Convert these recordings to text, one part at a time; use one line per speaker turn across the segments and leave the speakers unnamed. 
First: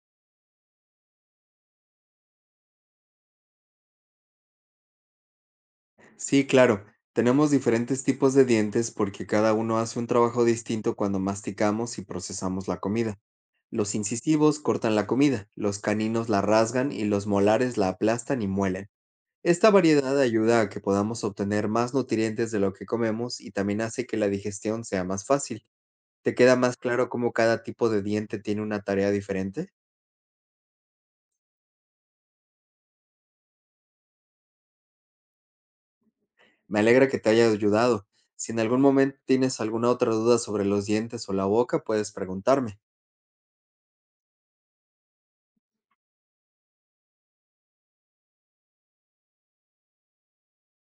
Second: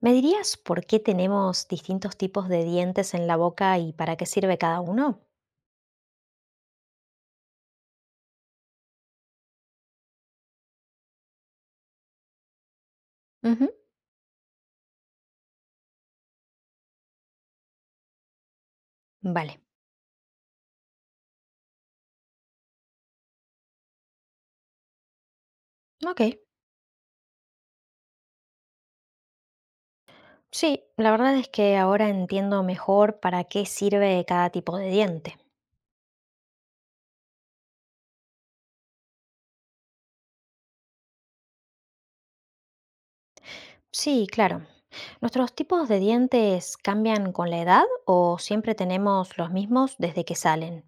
¿Me dirías por qué tenemos distintos tipos de dientes en la boca y para qué sirve cada uno?
Sí, claro. Tenemos diferentes tipos de dientes porque cada uno hace un trabajo distinto cuando masticamos y procesamos la comida.
Ujú.
Los incisivos cortan la comida, los caninos la rasgan y los molares la aplastan y muelen.
Vale,
Esta variedad ayuda a que podamos obtener más nutrientes de lo que comemos, y también hace que la digestión sea más fácil.
ok.
¿Te queda más claro cómo cada tipo de diente tiene una tarea diferente?
Sí, la verdad es que ahora entiendo mejor para qué sirve cada tipo de diente.
Me alegra que te haya ayudado. Si en algún momento tienes alguna otra duda sobre los dientes o la boca, puedes preguntarme.
Sí, claro. ¿Nuestros tipos de dientes cambian con la edad o siempre tenemos los mismos desde que salen?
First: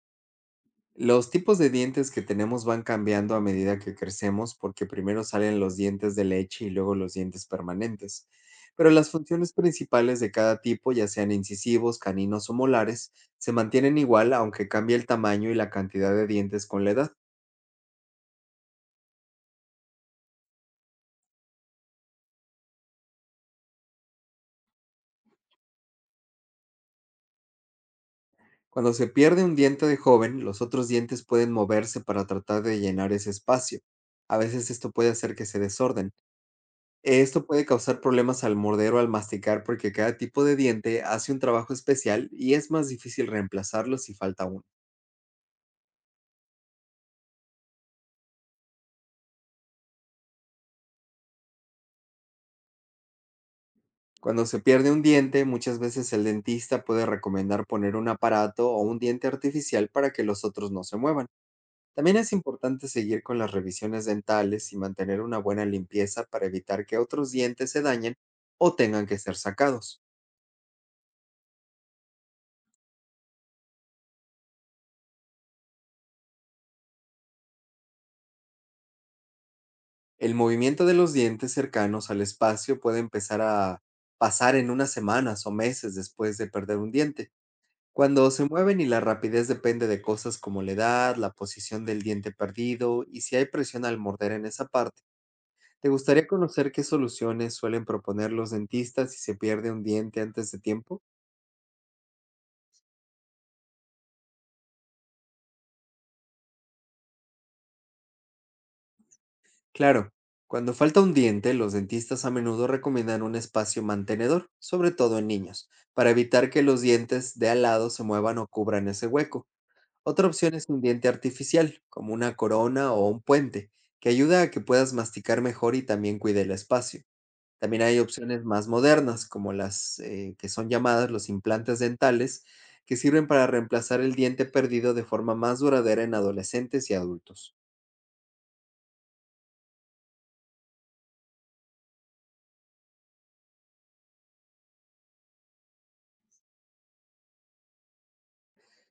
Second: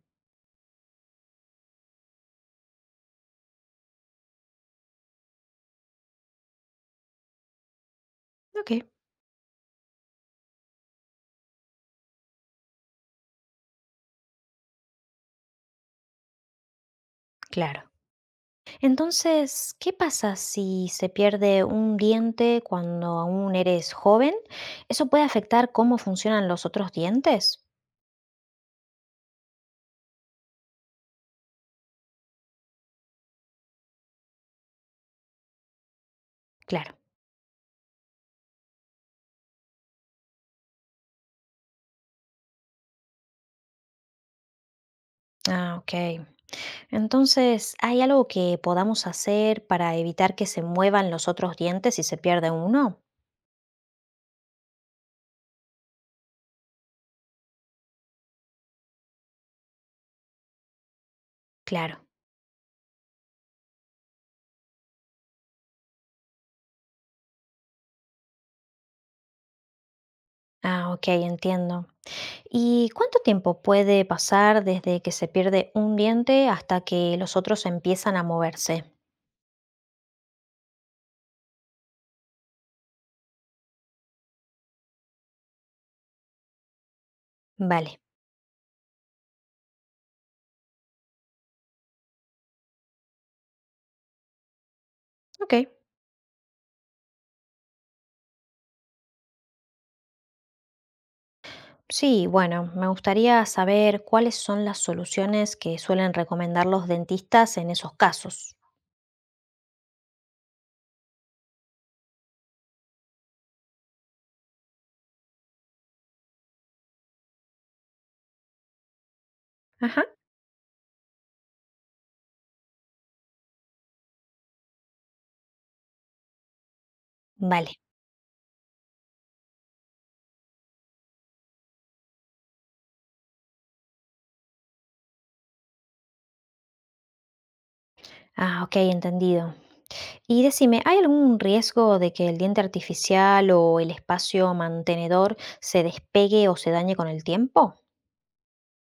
Los tipos de dientes que tenemos van cambiando a medida que crecemos, porque primero salen los dientes de leche y luego los dientes permanentes.
Ok,
Pero las funciones principales de cada tipo, ya sean incisivos, caninos o molares, se mantienen igual aunque cambie el tamaño y la cantidad de dientes con la edad.
claro. Entonces, ¿qué pasa si se pierde un diente cuando aún eres joven? ¿Eso puede afectar cómo funcionan los otros dientes?
Cuando se pierde un diente de joven, los otros dientes pueden moverse para tratar de llenar ese espacio. A veces esto puede hacer que se desorden.
Claro.
Esto puede causar problemas al morder o al masticar, porque cada tipo de diente hace un trabajo especial y es más difícil reemplazarlo si falta uno.
Ah, ok. Entonces, ¿hay algo que podamos hacer para evitar que se muevan los otros dientes si se pierde uno?
Cuando se pierde un diente, muchas veces el dentista puede recomendar poner un aparato o un diente artificial para que los otros no se muevan.
Claro.
También es importante seguir con las revisiones dentales y mantener una buena limpieza para evitar que otros dientes se dañen o tengan que ser sacados.
Ah, ok, entiendo. ¿Y cuánto tiempo puede pasar desde que se pierde un diente hasta que los otros empiezan a moverse?
El movimiento de los dientes cercanos al espacio puede empezar a pasar en unas semanas o meses después de perder un diente,
Vale.
cuando se mueven, y la rapidez depende de cosas como la edad, la posición del diente perdido y si hay presión al morder en esa parte.
Ok.
¿Te gustaría conocer qué soluciones suelen proponer los dentistas si se pierde un diente antes de tiempo?
Sí, bueno, me gustaría saber cuáles son las soluciones que suelen recomendar los dentistas en esos casos.
Claro, cuando falta un diente, los dentistas a menudo recomiendan un espacio mantenedor, sobre todo en niños, para evitar que los dientes de al lado se muevan o cubran ese hueco.
Ajá.
Otra opción es un diente artificial, como una corona o un puente, que ayuda a que puedas masticar mejor y también cuide el espacio.
Vale.
También hay opciones más modernas, como las que son llamadas los implantes dentales, que sirven para reemplazar el diente perdido de forma más duradera en adolescentes y adultos.
Ah, ok, entendido. Y decime, ¿hay algún riesgo de que el diente artificial o el espacio mantenedor se despegue o se dañe con el tiempo?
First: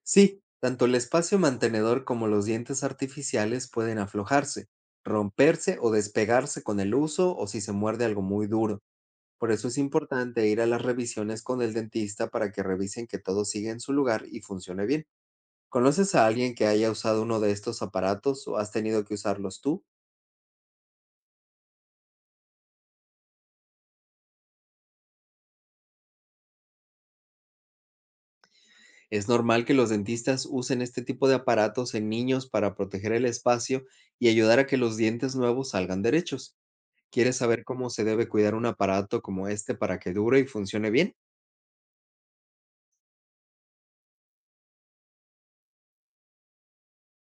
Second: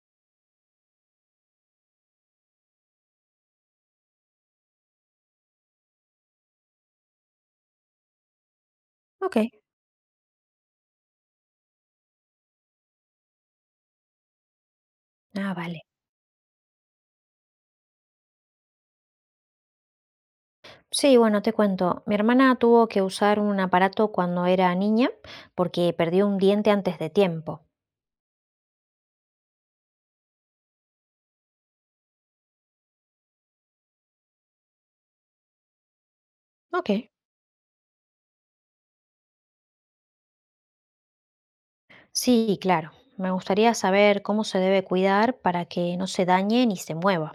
Sí, tanto el espacio mantenedor como los dientes artificiales pueden aflojarse, romperse o despegarse con el uso o si se muerde algo muy duro.
Ok.
Por eso es importante ir a las revisiones con el dentista, para que revisen que todo sigue en su lugar y funcione bien.
Ah, vale.
¿Conoces a alguien que haya usado uno de estos aparatos o has tenido que usarlos tú?
Sí, bueno, te cuento. Mi hermana tuvo que usar un aparato cuando era niña porque perdió un diente antes de tiempo.
Es normal que los dentistas usen este tipo de aparatos en niños, para proteger el espacio y ayudar a que los dientes nuevos salgan derechos.
Ok.
¿Quieres saber cómo se debe cuidar un aparato como este para que dure y funcione bien?
Sí, claro. Me gustaría saber cómo se debe cuidar para que no se dañe ni se mueva.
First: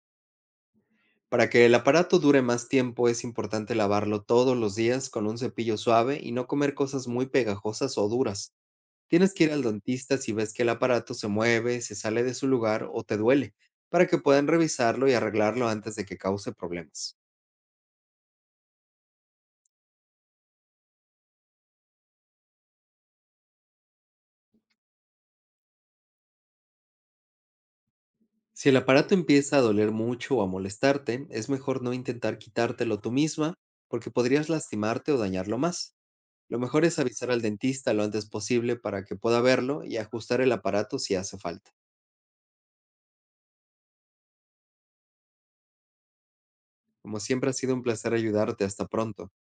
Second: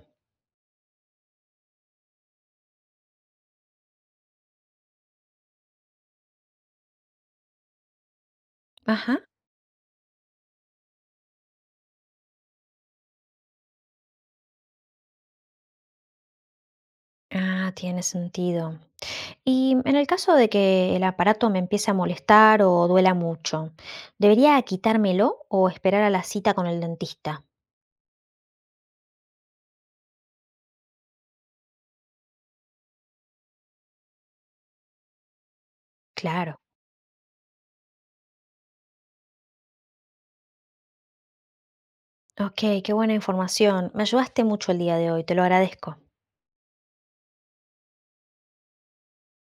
Para que el aparato dure más tiempo, es importante lavarlo todos los días con un cepillo suave y no comer cosas muy pegajosas o duras.
Ajá.
Tienes que ir al dentista si ves que el aparato se mueve, se sale de su lugar o te duele, para que puedan revisarlo y arreglarlo antes de que cause problemas.
Ah, tiene sentido. Y en el caso de que el aparato me empiece a molestar o duela mucho, ¿debería quitármelo o esperar a la cita con el dentista?
Si el aparato empieza a doler mucho o a molestarte, es mejor no intentar quitártelo tú misma, porque podrías lastimarte o dañarlo más. Lo
Claro.
mejor es avisar al dentista lo antes posible para que pueda verlo y ajustar el aparato si hace falta.
Ok, qué buena información. Me ayudaste mucho el día de hoy, te lo agradezco.
Como siempre, ha sido un placer ayudarte. Hasta pronto.